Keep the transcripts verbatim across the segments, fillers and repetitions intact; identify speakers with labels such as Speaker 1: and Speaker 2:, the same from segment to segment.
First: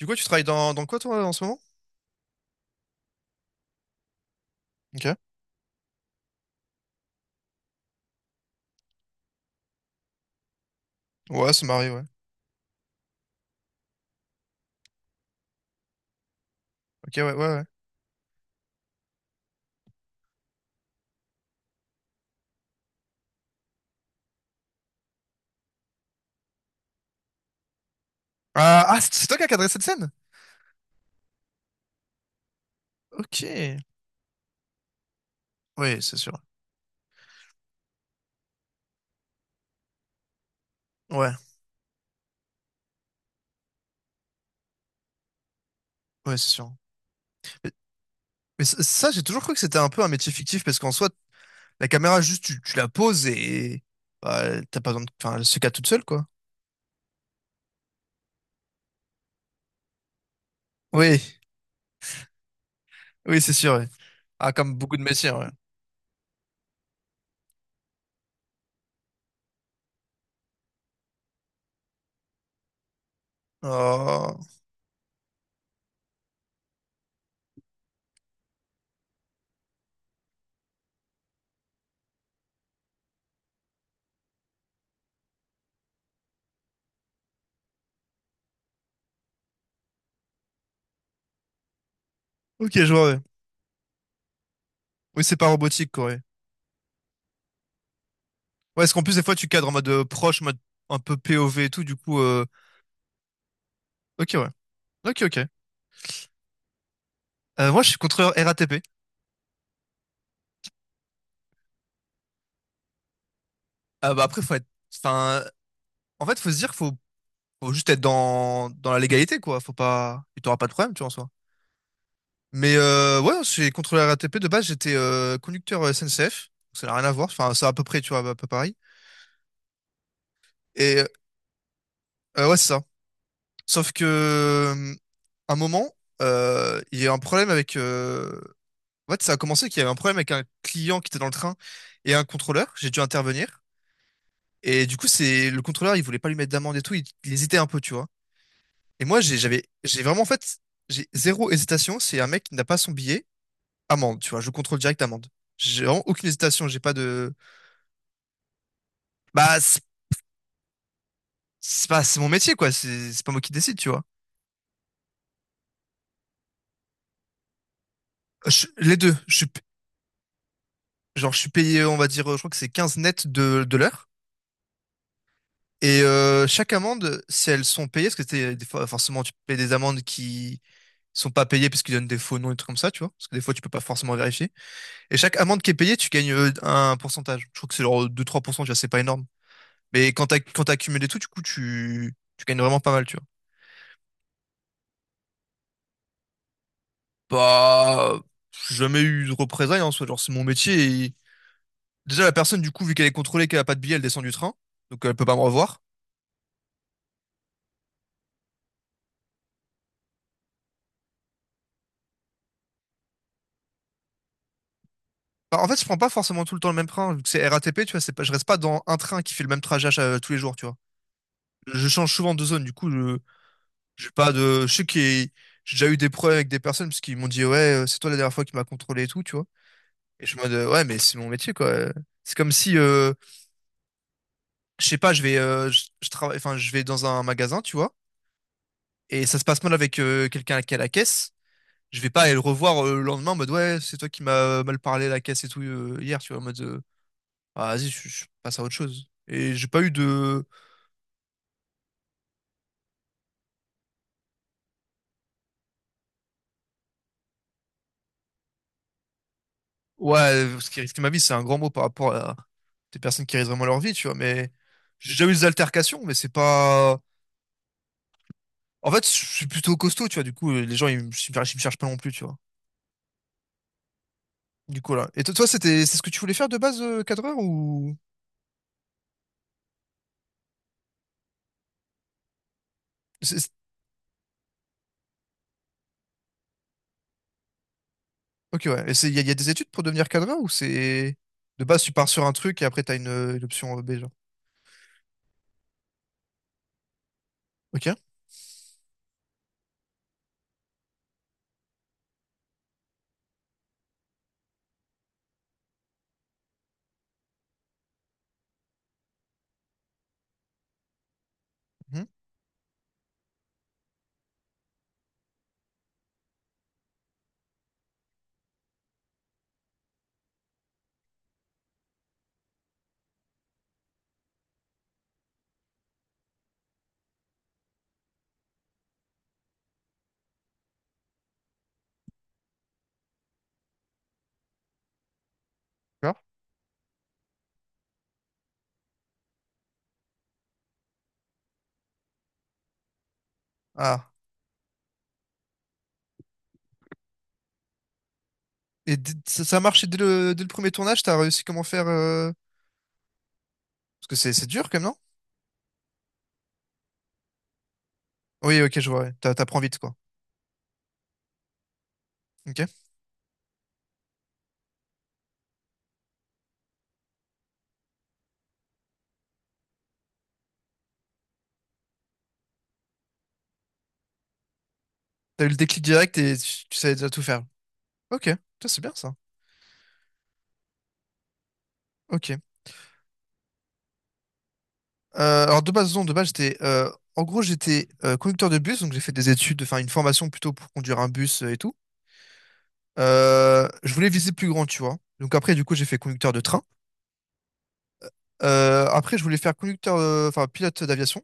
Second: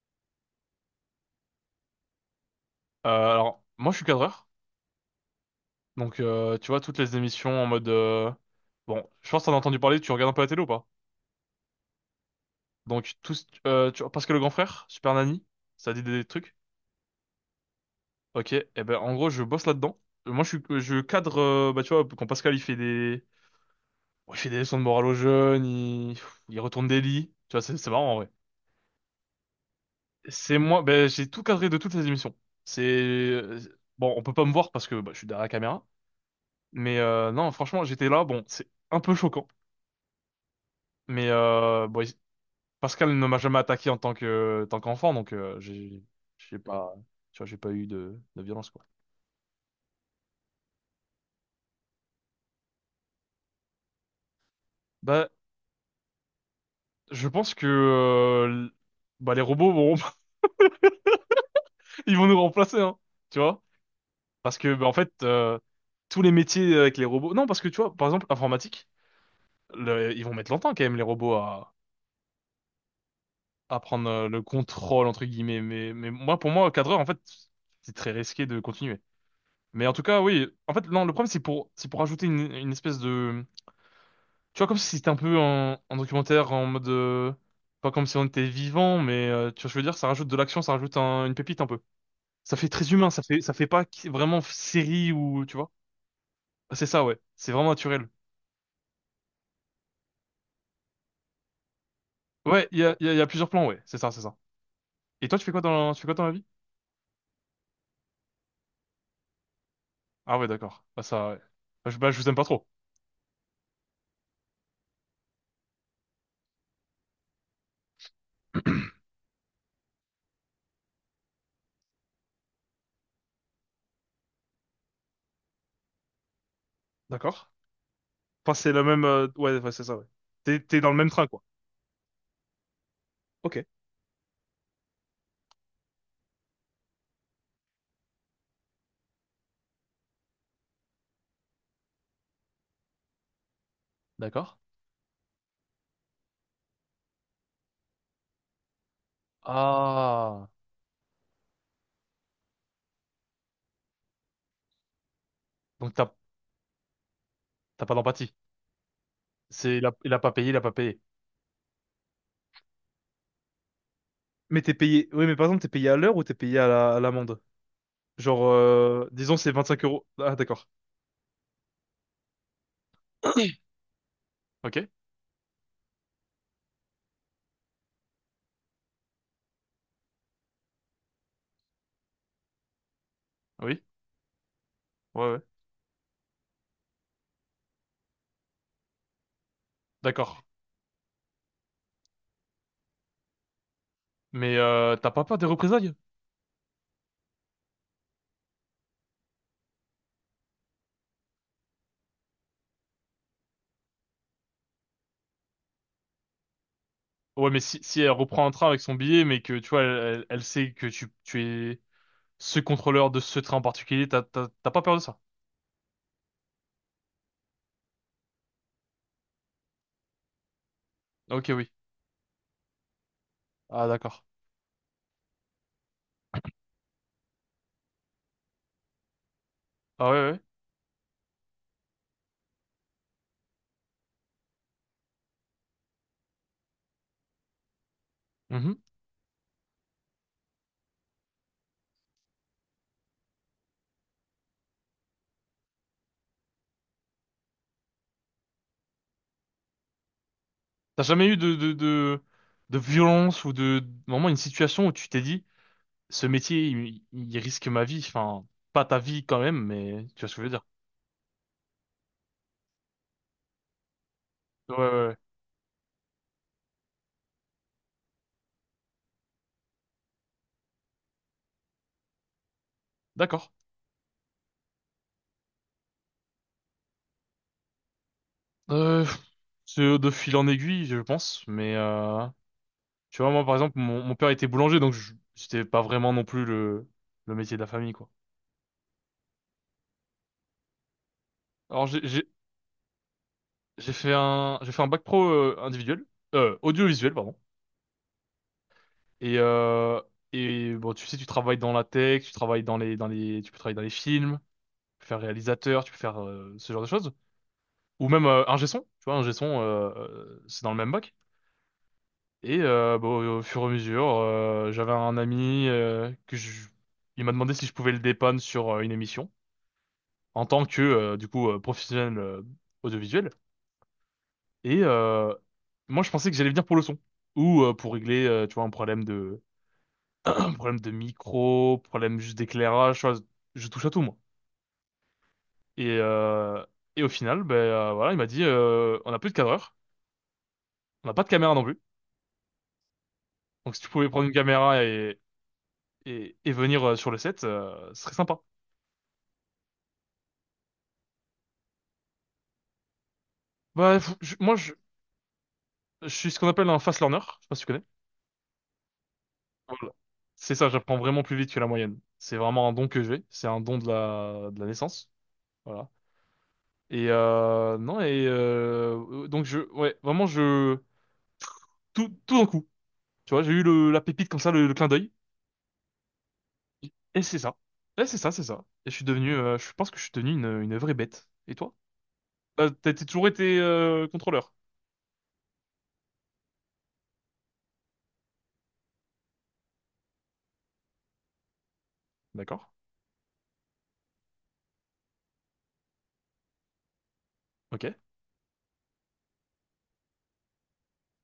Speaker 1: Du coup, tu travailles dans, dans quoi, toi, en ce moment?
Speaker 2: Euh, alors, moi, je suis cadreur.
Speaker 1: Ok.
Speaker 2: Donc, euh, tu vois, toutes les émissions en mode... euh, Bon, je pense que t'en as entendu parler, tu regardes un peu la télé ou pas?
Speaker 1: Ouais, ça m'arrive, ouais.
Speaker 2: Donc, tous, euh, tu vois, parce que le grand frère, Super Nanny, ça dit des trucs.
Speaker 1: Ok, ouais, ouais, ouais.
Speaker 2: Ok, et ben, en gros, je bosse là-dedans. Euh, Moi, je suis, je cadre, euh, bah, tu vois, quand Pascal, il fait des... bon, il fait des leçons de morale aux jeunes, il, il retourne des lits. Tu vois, c'est c'est marrant, en vrai.
Speaker 1: Ah, ah, c'est c'est toi qui as cadré cette scène?
Speaker 2: C'est moi, ben, j'ai tout cadré de toutes les émissions. C'est...
Speaker 1: Ok.
Speaker 2: euh, Bon, on peut pas me voir parce que bah, je suis derrière la caméra.
Speaker 1: Oui, c'est sûr.
Speaker 2: Mais euh, non, franchement, j'étais là, bon, c'est un peu choquant. Mais
Speaker 1: Ouais,
Speaker 2: euh, bon, il- Pascal ne m'a jamais attaqué en tant que euh, tant qu'enfant, donc euh, j'ai
Speaker 1: ouais, c'est
Speaker 2: j'ai
Speaker 1: sûr.
Speaker 2: pas, tu vois, j'ai pas
Speaker 1: Mais,
Speaker 2: eu de, de
Speaker 1: mais
Speaker 2: violence
Speaker 1: ça,
Speaker 2: quoi.
Speaker 1: ça, j'ai toujours cru que c'était un peu un métier fictif, parce qu'en soi, la caméra, juste, tu, tu la poses et bah, t'as pas besoin de,
Speaker 2: Bah
Speaker 1: enfin, elle se cadre toute seule, quoi.
Speaker 2: je pense que euh, l- bah les robots vont
Speaker 1: Oui,
Speaker 2: ils vont nous remplacer hein, tu
Speaker 1: oui, c'est
Speaker 2: vois?
Speaker 1: sûr, ouais. Ah,
Speaker 2: Parce
Speaker 1: comme
Speaker 2: que bah, en
Speaker 1: beaucoup de
Speaker 2: fait,
Speaker 1: métiers, ouais.
Speaker 2: euh, tous les métiers avec les robots, non, parce que tu vois, par exemple informatique, le- ils vont mettre longtemps quand même les robots à à prendre euh,
Speaker 1: Oh.
Speaker 2: le contrôle entre guillemets, mais mais moi, pour moi cadreur en fait c'est très risqué de continuer. Mais en tout cas oui, en fait non, le problème c'est pour, c'est pour ajouter une une espèce de... Tu vois, comme si c'était un peu un, un documentaire en mode... euh, pas comme si on était vivant, mais euh, tu vois, je veux dire, ça rajoute de l'action, ça rajoute un- une pépite un peu. Ça fait
Speaker 1: Ok,
Speaker 2: très
Speaker 1: je
Speaker 2: humain,
Speaker 1: vois, ouais.
Speaker 2: ça fait, ça fait pas qui- vraiment série
Speaker 1: Oui, c'est
Speaker 2: ou...
Speaker 1: pas
Speaker 2: Tu vois?
Speaker 1: robotique, quoi, ouais.
Speaker 2: C'est ça, ouais. C'est vraiment naturel.
Speaker 1: Ouais, est-ce qu'en plus, des fois, tu cadres en mode euh, proche, en mode un peu P O V et tout, du coup... euh,
Speaker 2: Ouais, il y a, il y a, il y a plusieurs plans, ouais. C'est ça, c'est
Speaker 1: Ok,
Speaker 2: ça.
Speaker 1: ouais. Ok,
Speaker 2: Et toi, tu
Speaker 1: ok.
Speaker 2: fais quoi dans, tu fais quoi dans la vie?
Speaker 1: Euh, moi, je suis contrôleur R A T P.
Speaker 2: Ah ouais, d'accord. Bah ça, ouais. Bah, je, bah, je vous aime pas trop.
Speaker 1: Euh, bah, après, faut être. Enfin, en fait, faut se dire, qu'il faut, faut juste être dans, dans la légalité, quoi. Faut pas. Tu t'auras pas de problème, tu vois, en soi. Mais euh, ouais, je suis contrôleur R A T P. De base, j'étais euh, conducteur S N C F. Donc, ça n'a rien à voir.
Speaker 2: D'accord.
Speaker 1: Enfin, c'est à peu près, tu vois, à peu
Speaker 2: Enfin, c'est
Speaker 1: pareil.
Speaker 2: la même... euh, ouais, ouais, c'est ça, ouais. T'es, t'es dans le
Speaker 1: Et
Speaker 2: même train, quoi.
Speaker 1: euh, ouais, c'est ça.
Speaker 2: Ok.
Speaker 1: Sauf que, euh, un moment, euh, il y a eu un problème avec. euh, En fait, ça a commencé qu'il y avait un problème avec un client qui était dans le train et un contrôleur. J'ai dû intervenir.
Speaker 2: D'accord.
Speaker 1: Et du coup, c'est le contrôleur, il voulait pas lui mettre d'amende et tout. Il, il hésitait un peu, tu vois. Et moi, j'ai, j'avais, j'ai vraiment, en
Speaker 2: Ah.
Speaker 1: fait, j'ai zéro hésitation. C'est un mec qui n'a pas son billet, amende, tu vois, je contrôle direct amende. J'ai
Speaker 2: Donc
Speaker 1: vraiment
Speaker 2: t'as,
Speaker 1: aucune hésitation, j'ai pas de.
Speaker 2: t'as pas d'empathie.
Speaker 1: Bah,
Speaker 2: C'est,
Speaker 1: c'est
Speaker 2: il a, il a pas payé, il a pas payé.
Speaker 1: c'est pas, c'est mon métier, quoi, c'est c'est pas moi qui décide, tu vois.
Speaker 2: Mais t'es payé. Oui, mais par exemple, t'es payé à l'heure ou t'es payé à la- à l'amende? Genre,
Speaker 1: Je- les
Speaker 2: euh,
Speaker 1: deux,
Speaker 2: disons,
Speaker 1: je suis,
Speaker 2: c'est
Speaker 1: p-
Speaker 2: vingt-cinq euros. Ah, d'accord.
Speaker 1: genre, je suis payé, on va dire, je crois que c'est quinze net de, de l'heure.
Speaker 2: Ok?
Speaker 1: Et euh, chaque amende, si elles sont payées, parce que t'es- des fois, forcément, tu payes des amendes qui sont pas payées parce qu'ils donnent des faux noms et des trucs comme ça, tu vois. Parce que des fois, tu peux
Speaker 2: Oui?
Speaker 1: pas forcément vérifier. Et
Speaker 2: Ouais,
Speaker 1: chaque
Speaker 2: ouais.
Speaker 1: amende qui est payée, tu gagnes euh, un pourcentage. Je crois que c'est genre deux-trois pour cent, tu vois, c'est pas énorme. Mais quand t'as,
Speaker 2: D'accord.
Speaker 1: quand t'as accumulé tout, du coup, tu, tu gagnes vraiment pas mal, tu vois.
Speaker 2: Mais euh, t'as pas peur des représailles?
Speaker 1: Bah, j'ai jamais eu de représailles en soi, genre c'est mon métier. et- Déjà, la personne, du coup, vu qu'elle est contrôlée, qu'elle a pas de billet, elle descend du train, donc elle peut pas me revoir.
Speaker 2: Ouais, mais si, si elle reprend un train avec son billet, mais que tu vois, elle, elle- elle sait que tu, tu es ce contrôleur de ce train en particulier, t'as t'as- t'as pas peur de ça?
Speaker 1: Bah, en fait, je prends pas forcément tout le temps le même train, vu que c'est R A T P tu vois, c'est pas, je reste pas dans un train qui fait le même trajet à chaque- tous les jours, tu vois.
Speaker 2: Ok, oui.
Speaker 1: Je change souvent de zone, du coup, je,
Speaker 2: Ah,
Speaker 1: j'ai
Speaker 2: d'accord.
Speaker 1: pas de, je sais que j'ai déjà eu des problèmes avec des personnes parce qu'ils m'ont dit, ouais, euh, c'est toi la dernière fois qui m'a contrôlé et tout, tu vois.
Speaker 2: Ah
Speaker 1: Et je
Speaker 2: ouais,
Speaker 1: me dis, ouais, mais c'est mon métier, quoi. C'est comme si, euh, je sais pas, je vais, euh, je, je travaille, enfin, je vais dans un magasin, tu vois,
Speaker 2: ouais. Mhm.
Speaker 1: et ça se passe mal avec euh, quelqu'un qui est à la caisse. Je vais pas aller le revoir euh, le lendemain en mode ouais, c'est toi qui m'as mal parlé à la caisse et tout euh, hier, tu vois, en mode euh, Ah, vas-y, je, je passe à autre chose. Et j'ai pas eu de
Speaker 2: T'as jamais eu de, de, de, de violence ou de, vraiment une situation où tu t'es dit, ce métier, il, il risque ma vie. Enfin, pas ta vie quand même, mais tu vois ce que je veux
Speaker 1: ouais,
Speaker 2: dire.
Speaker 1: ce qui risque ma vie, c'est un grand mot par rapport à des personnes qui risquent vraiment leur vie, tu vois, mais
Speaker 2: Ouais, ouais,
Speaker 1: j'ai
Speaker 2: ouais.
Speaker 1: déjà eu des altercations, mais c'est pas. En fait, je suis plutôt costaud, tu vois, du coup, les gens, ils me, ils me cherchent pas non plus, tu vois.
Speaker 2: D'accord.
Speaker 1: Du coup, là. Et toi, toi, c'était, c'est ce que tu voulais faire de base, euh, cadreur, ou.
Speaker 2: Euh, c'est de fil en aiguille, je pense, mais euh, tu vois, moi,
Speaker 1: C'est-
Speaker 2: par exemple, mon, mon père était boulanger, donc je- c'était pas vraiment non plus le, le métier de la famille, quoi.
Speaker 1: Ok, ouais. Et c'est, il y, a y a des études pour devenir cadreur ou c'est... De base,
Speaker 2: Alors,
Speaker 1: tu
Speaker 2: j'ai,
Speaker 1: pars sur
Speaker 2: j'ai,
Speaker 1: un truc et après, t'as une, euh, une option euh,
Speaker 2: j'ai
Speaker 1: B, genre.
Speaker 2: fait un, j'ai fait un bac pro euh, individuel, euh, audiovisuel, pardon.
Speaker 1: Ok.
Speaker 2: Et, euh, et bon, tu sais, tu travailles dans la tech, tu travailles dans les, dans les, tu peux travailler dans les films, tu peux faire réalisateur, tu peux faire euh, ce genre de choses. Ou même euh, ingé son, tu vois, ingé son, euh, euh, c'est dans le même bac.
Speaker 1: Mhm.
Speaker 2: Et euh, bon, au fur et à mesure, euh, j'avais un ami euh, que je... il m'a demandé si je pouvais le dépanner sur euh, une émission en tant que euh, du coup euh, professionnel euh, audiovisuel. Et euh, moi, je pensais que j'allais venir pour le son ou euh, pour régler, euh, tu vois, un problème de un problème de micro, problème juste d'éclairage, tu vois. Je touche à tout moi. Et
Speaker 1: D'accord.
Speaker 2: euh, et au final, ben euh, voilà, il m'a dit, euh, on n'a plus de cadreur, on n'a pas de caméra non plus. Donc si tu pouvais
Speaker 1: Ah.
Speaker 2: prendre une caméra et et, et venir euh, sur le set, euh, ce serait sympa.
Speaker 1: Et d- ça, ça a marché dès le, dès le premier tournage, t'as réussi comment faire euh,
Speaker 2: Bah,
Speaker 1: Parce
Speaker 2: faut-
Speaker 1: que c'est
Speaker 2: je-
Speaker 1: c'est
Speaker 2: moi,
Speaker 1: dur
Speaker 2: je,
Speaker 1: quand même, non?
Speaker 2: je suis ce qu'on appelle un fast learner. Je sais pas si tu connais.
Speaker 1: Oui, ok, je vois, ouais. T'a- T'apprends vite,
Speaker 2: Voilà.
Speaker 1: quoi.
Speaker 2: C'est ça, j'apprends vraiment plus vite que la moyenne. C'est vraiment un
Speaker 1: Ok.
Speaker 2: don que j'ai. C'est un don de la, de la naissance. Voilà. Et euh, non, et euh, donc, je, ouais, vraiment, je... Tout, tout d'un coup. Tu vois, j'ai eu le, la pépite comme ça, le, le clin d'œil.
Speaker 1: T'as eu le déclic direct et tu, tu savais déjà tout
Speaker 2: Et c'est
Speaker 1: faire.
Speaker 2: ça. Et c'est
Speaker 1: Ok,
Speaker 2: ça, c'est ça.
Speaker 1: ça c'est
Speaker 2: Et
Speaker 1: bien
Speaker 2: je suis
Speaker 1: ça.
Speaker 2: devenu, euh, je pense que je suis devenu une, une vraie bête. Et toi?
Speaker 1: Ok.
Speaker 2: Euh, t'as t'as toujours été euh, contrôleur.
Speaker 1: Euh, alors de base, non, de base, j'étais, euh, en gros, j'étais euh, conducteur de bus, donc j'ai fait des études, enfin une formation plutôt pour conduire un bus euh, et tout.
Speaker 2: D'accord.
Speaker 1: Euh, je voulais viser plus grand, tu vois. Donc après, du coup, j'ai fait conducteur de train.
Speaker 2: Ok.
Speaker 1: Euh, après, je voulais faire conducteur, euh, enfin pilote d'aviation.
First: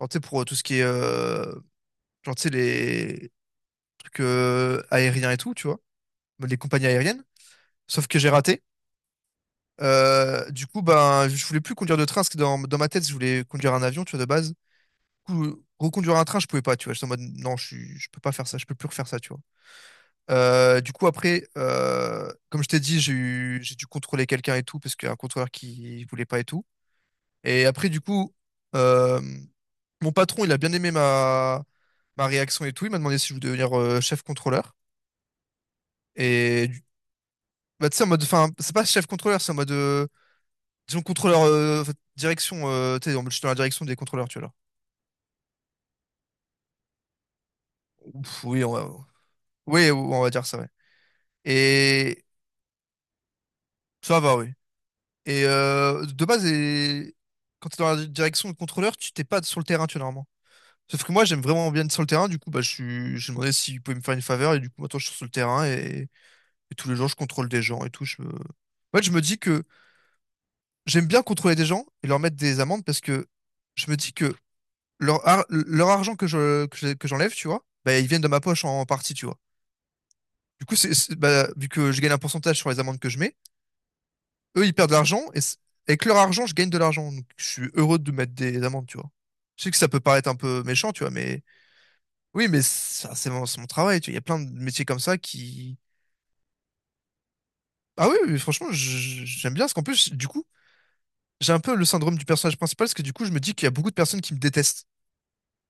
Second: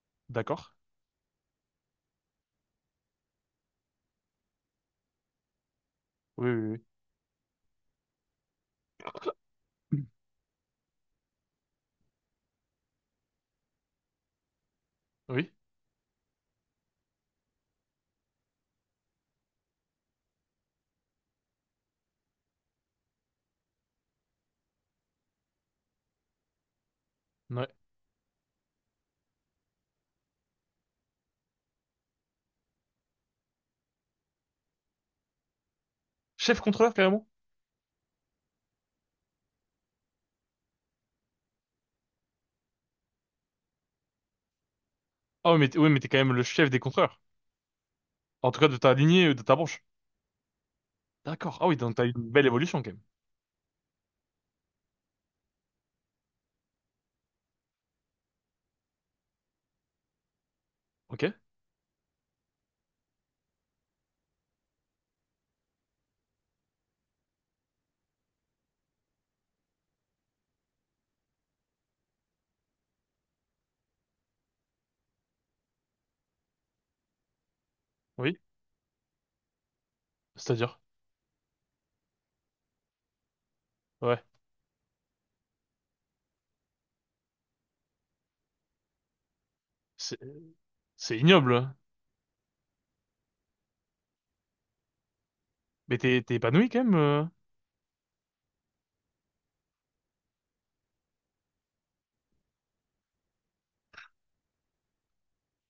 Speaker 1: Alors, tu sais, pour euh, tout ce
Speaker 2: D'accord.
Speaker 1: qui est, euh, genre, tu sais, les trucs euh, aériens et tout, tu vois,
Speaker 2: Oui,
Speaker 1: les
Speaker 2: oui,
Speaker 1: compagnies aériennes. Sauf que j'ai raté.
Speaker 2: oui.
Speaker 1: Euh, du coup, ben, je voulais plus conduire de train, parce que dans, dans ma tête, je voulais conduire un avion, tu vois, de base. coup,
Speaker 2: Oui.
Speaker 1: euh, reconduire un train, je pouvais pas, tu vois. J'étais en mode, non, je suis, je peux pas faire ça, je peux plus refaire ça, tu vois. Euh, du coup, après, euh, comme je t'ai dit, j'ai eu, j'ai dû contrôler quelqu'un et tout, parce qu'il y a un contrôleur qui voulait pas et tout. Et
Speaker 2: Ouais.
Speaker 1: après, du coup, euh, mon patron, il a bien aimé ma, ma réaction et tout. Il m'a demandé si je voulais devenir euh, chef contrôleur.
Speaker 2: Chef
Speaker 1: Et du-
Speaker 2: contrôleur, carrément?
Speaker 1: Bah, tu sais, en mode, enfin, c'est pas chef contrôleur, c'est en mode, euh, disons, contrôleur, euh, en fait, direction, euh, tu sais, en mode, je suis dans la direction des contrôleurs, tu vois. Là.
Speaker 2: Ah oui, mais t'es oui, mais t'es quand même le chef des contreurs.
Speaker 1: Ouf,
Speaker 2: En tout
Speaker 1: oui,
Speaker 2: cas,
Speaker 1: on
Speaker 2: de
Speaker 1: va,
Speaker 2: ta lignée, euh, de ta branche.
Speaker 1: oui, on va dire ça, ouais.
Speaker 2: D'accord. Ah oui, donc t'as eu
Speaker 1: Et
Speaker 2: une belle évolution quand même.
Speaker 1: ça va, oui. Et euh, de base, et... Quand tu es dans la direction de contrôleur, tu t'es pas sur le terrain, tu vois, normalement. Sauf que moi,
Speaker 2: Ok.
Speaker 1: j'aime vraiment bien être sur le terrain, du coup, bah, je suis... j'ai demandé s'il pouvait me faire une faveur, et du coup, maintenant, je suis sur le terrain, et, et tous les jours, je contrôle des gens et tout. Je me... En fait, je me dis que j'aime bien contrôler des gens et leur mettre des amendes parce que je me dis que leur, ar- leur argent que je, que je- que j'enlève, tu vois, bah, ils viennent de
Speaker 2: Oui.
Speaker 1: ma poche en partie, tu vois. Du coup,
Speaker 2: C'est-à-dire.
Speaker 1: c'est, c'est- bah, vu que je gagne un pourcentage sur les amendes que je mets,
Speaker 2: Ouais.
Speaker 1: eux, ils perdent de l'argent et c- avec leur argent, je gagne de l'argent. Donc, je suis heureux de mettre des amendes, tu vois. Je sais que ça peut
Speaker 2: C'est
Speaker 1: paraître un peu méchant, tu vois,
Speaker 2: c'est
Speaker 1: mais
Speaker 2: ignoble, hein.
Speaker 1: oui, mais ça, c'est mon, c'est mon travail, tu vois. Il y a plein de métiers comme ça qui.
Speaker 2: Mais t'es t'es épanoui quand même, euh.
Speaker 1: Ah oui, oui, franchement, je- j'aime bien parce qu'en plus, du coup, j'ai un peu le syndrome du personnage principal parce que du coup, je me dis qu'il y a beaucoup de personnes qui me détestent.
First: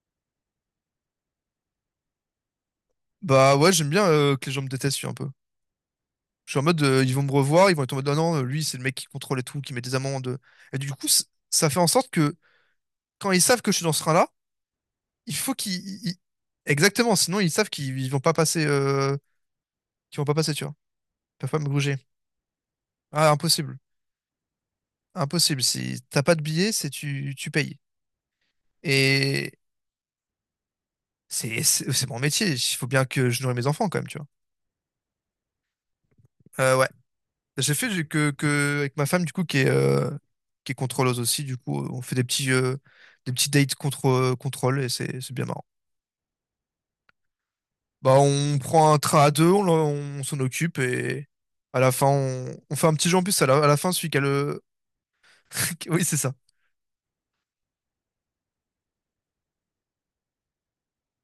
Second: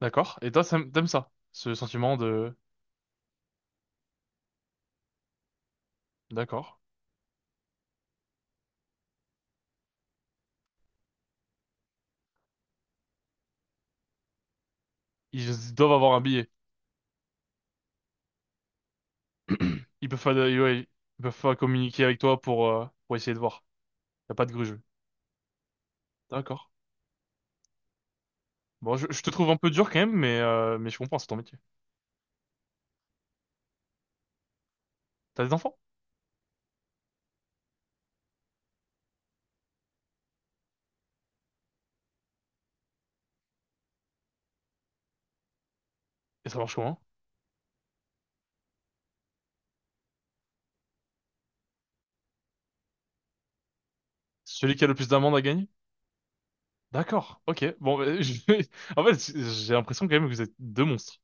Speaker 2: D'accord. Et toi, ça- t'aimes ça, ce sentiment de...
Speaker 1: Bah ouais, j'aime bien euh, que les gens me détestent, tu vois, un peu. Je suis en
Speaker 2: D'accord.
Speaker 1: mode, euh, ils vont me revoir, ils vont être en mode, non, non, lui, c'est le mec qui contrôle et tout, qui met des amendes. Et du coup, c- ça fait en sorte que quand ils savent que je suis dans ce train-là, il faut
Speaker 2: Ils doivent
Speaker 1: qu'ils.
Speaker 2: avoir
Speaker 1: ils-
Speaker 2: un billet.
Speaker 1: Exactement, sinon ils savent qu'ils ils vont pas passer, euh,
Speaker 2: Ils
Speaker 1: qu'ils
Speaker 2: peuvent
Speaker 1: vont
Speaker 2: pas,
Speaker 1: pas passer,
Speaker 2: de-
Speaker 1: tu vois.
Speaker 2: ouais, ils
Speaker 1: Ils
Speaker 2: peuvent
Speaker 1: peuvent
Speaker 2: pas
Speaker 1: pas me gruger.
Speaker 2: communiquer avec toi pour euh, pour
Speaker 1: Ah,
Speaker 2: essayer de voir.
Speaker 1: impossible.
Speaker 2: Y a pas de grugeux.
Speaker 1: Impossible. Si t'as pas de
Speaker 2: D'accord.
Speaker 1: billet, c'est tu, tu payes.
Speaker 2: Bon, je, je te trouve
Speaker 1: Et
Speaker 2: un peu dur quand même, mais euh, mais je comprends, c'est ton métier.
Speaker 1: c'est c'est c'est mon métier. Il faut bien que je nourris mes enfants quand même, tu vois.
Speaker 2: T'as des enfants?
Speaker 1: Euh, ouais. J'ai fait du- que, que avec ma femme du coup qui est euh, qui est contrôleuse aussi. Du coup, on fait des petits euh, des petits dates contre euh, contrôle et c'est c'est bien marrant.
Speaker 2: Et ça marche comment?
Speaker 1: Bah, on prend un train à deux, on, l'en- on s'en occupe et à la fin on, on fait un petit jeu en plus. À la, à la fin, celui qui a le.
Speaker 2: Celui qui a le plus d'amendes à gagner?
Speaker 1: Oui, c'est ça.
Speaker 2: D'accord, ok. Bon, bah, je en fait, j'ai l'impression quand même que vous êtes deux monstres.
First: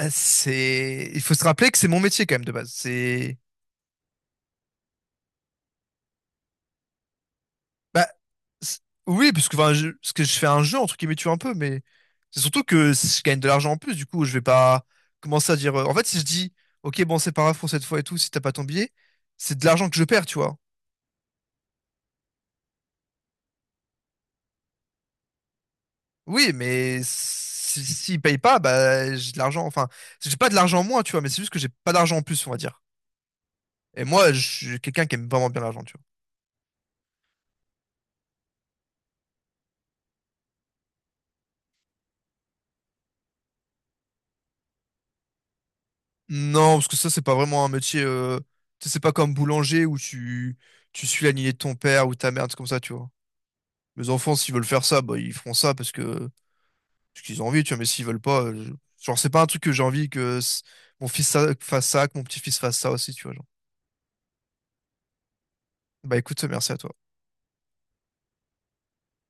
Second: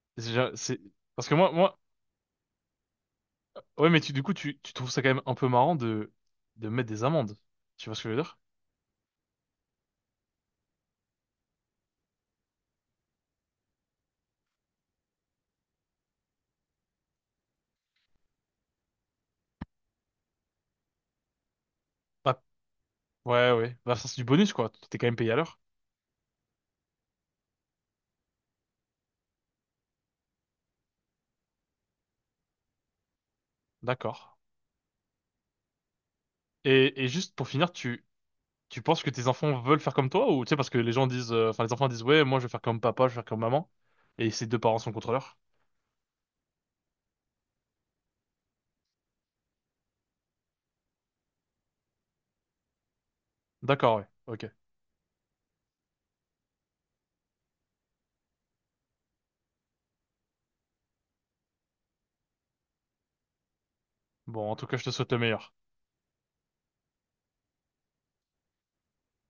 Speaker 1: Euh,
Speaker 2: C'est, c'est-
Speaker 1: C'est, il
Speaker 2: parce
Speaker 1: faut
Speaker 2: que
Speaker 1: se
Speaker 2: moi,
Speaker 1: rappeler que
Speaker 2: moi,
Speaker 1: c'est mon métier quand même de base. C'est,
Speaker 2: ouais, mais tu, du coup, tu, tu trouves ça quand même un peu marrant de, de mettre des amendes. Tu vois ce
Speaker 1: bah,
Speaker 2: que je veux dire?
Speaker 1: c'est- oui, parce que, enfin, je... parce que je fais un jeu entre guillemets, tu vois, un peu, mais c'est surtout que si je gagne de l'argent en plus. Du coup, je vais pas commencer à dire. euh, En fait, si je dis, ok, bon, c'est pas grave pour cette fois et tout, si t'as pas ton billet, c'est de l'argent que je perds, tu vois.
Speaker 2: Bah, ouais, ouais. Bah, ça, c'est du bonus, quoi. T'es quand même payé à l'heure.
Speaker 1: Oui, mais si... s'ils payent pas, bah, j'ai de l'argent. Enfin, j'ai pas de l'argent en moins, tu vois, mais c'est juste que j'ai pas d'argent en plus, on va dire. Et
Speaker 2: D'accord.
Speaker 1: moi, je suis quelqu'un qui aime vraiment bien l'argent, tu vois.
Speaker 2: Et, et juste pour finir, tu, tu penses que tes enfants veulent faire comme toi ou tu sais, parce que les gens disent, euh, enfin, les enfants disent, ouais, moi, je vais faire comme papa, je vais faire comme maman. Et ses deux parents sont contrôleurs.
Speaker 1: Non, parce que ça, c'est pas vraiment un métier. Euh... tu sais, c'est pas comme boulanger où tu, tu suis la lignée de ton père ou ta mère, c'est comme ça, tu vois.
Speaker 2: D'accord, ouais.
Speaker 1: Mes enfants,
Speaker 2: Ok.
Speaker 1: s'ils veulent faire ça, bah, ils feront ça parce que parce qu'ils ont envie, tu vois. Mais s'ils veulent pas, euh, je- genre, c'est pas un truc que j'ai envie que s- mon fils ça- fasse ça, que mon petit-fils fasse ça aussi, tu vois. Genre.
Speaker 2: Bon, en tout cas, je te souhaite le meilleur.
Speaker 1: Bah écoute, merci à toi.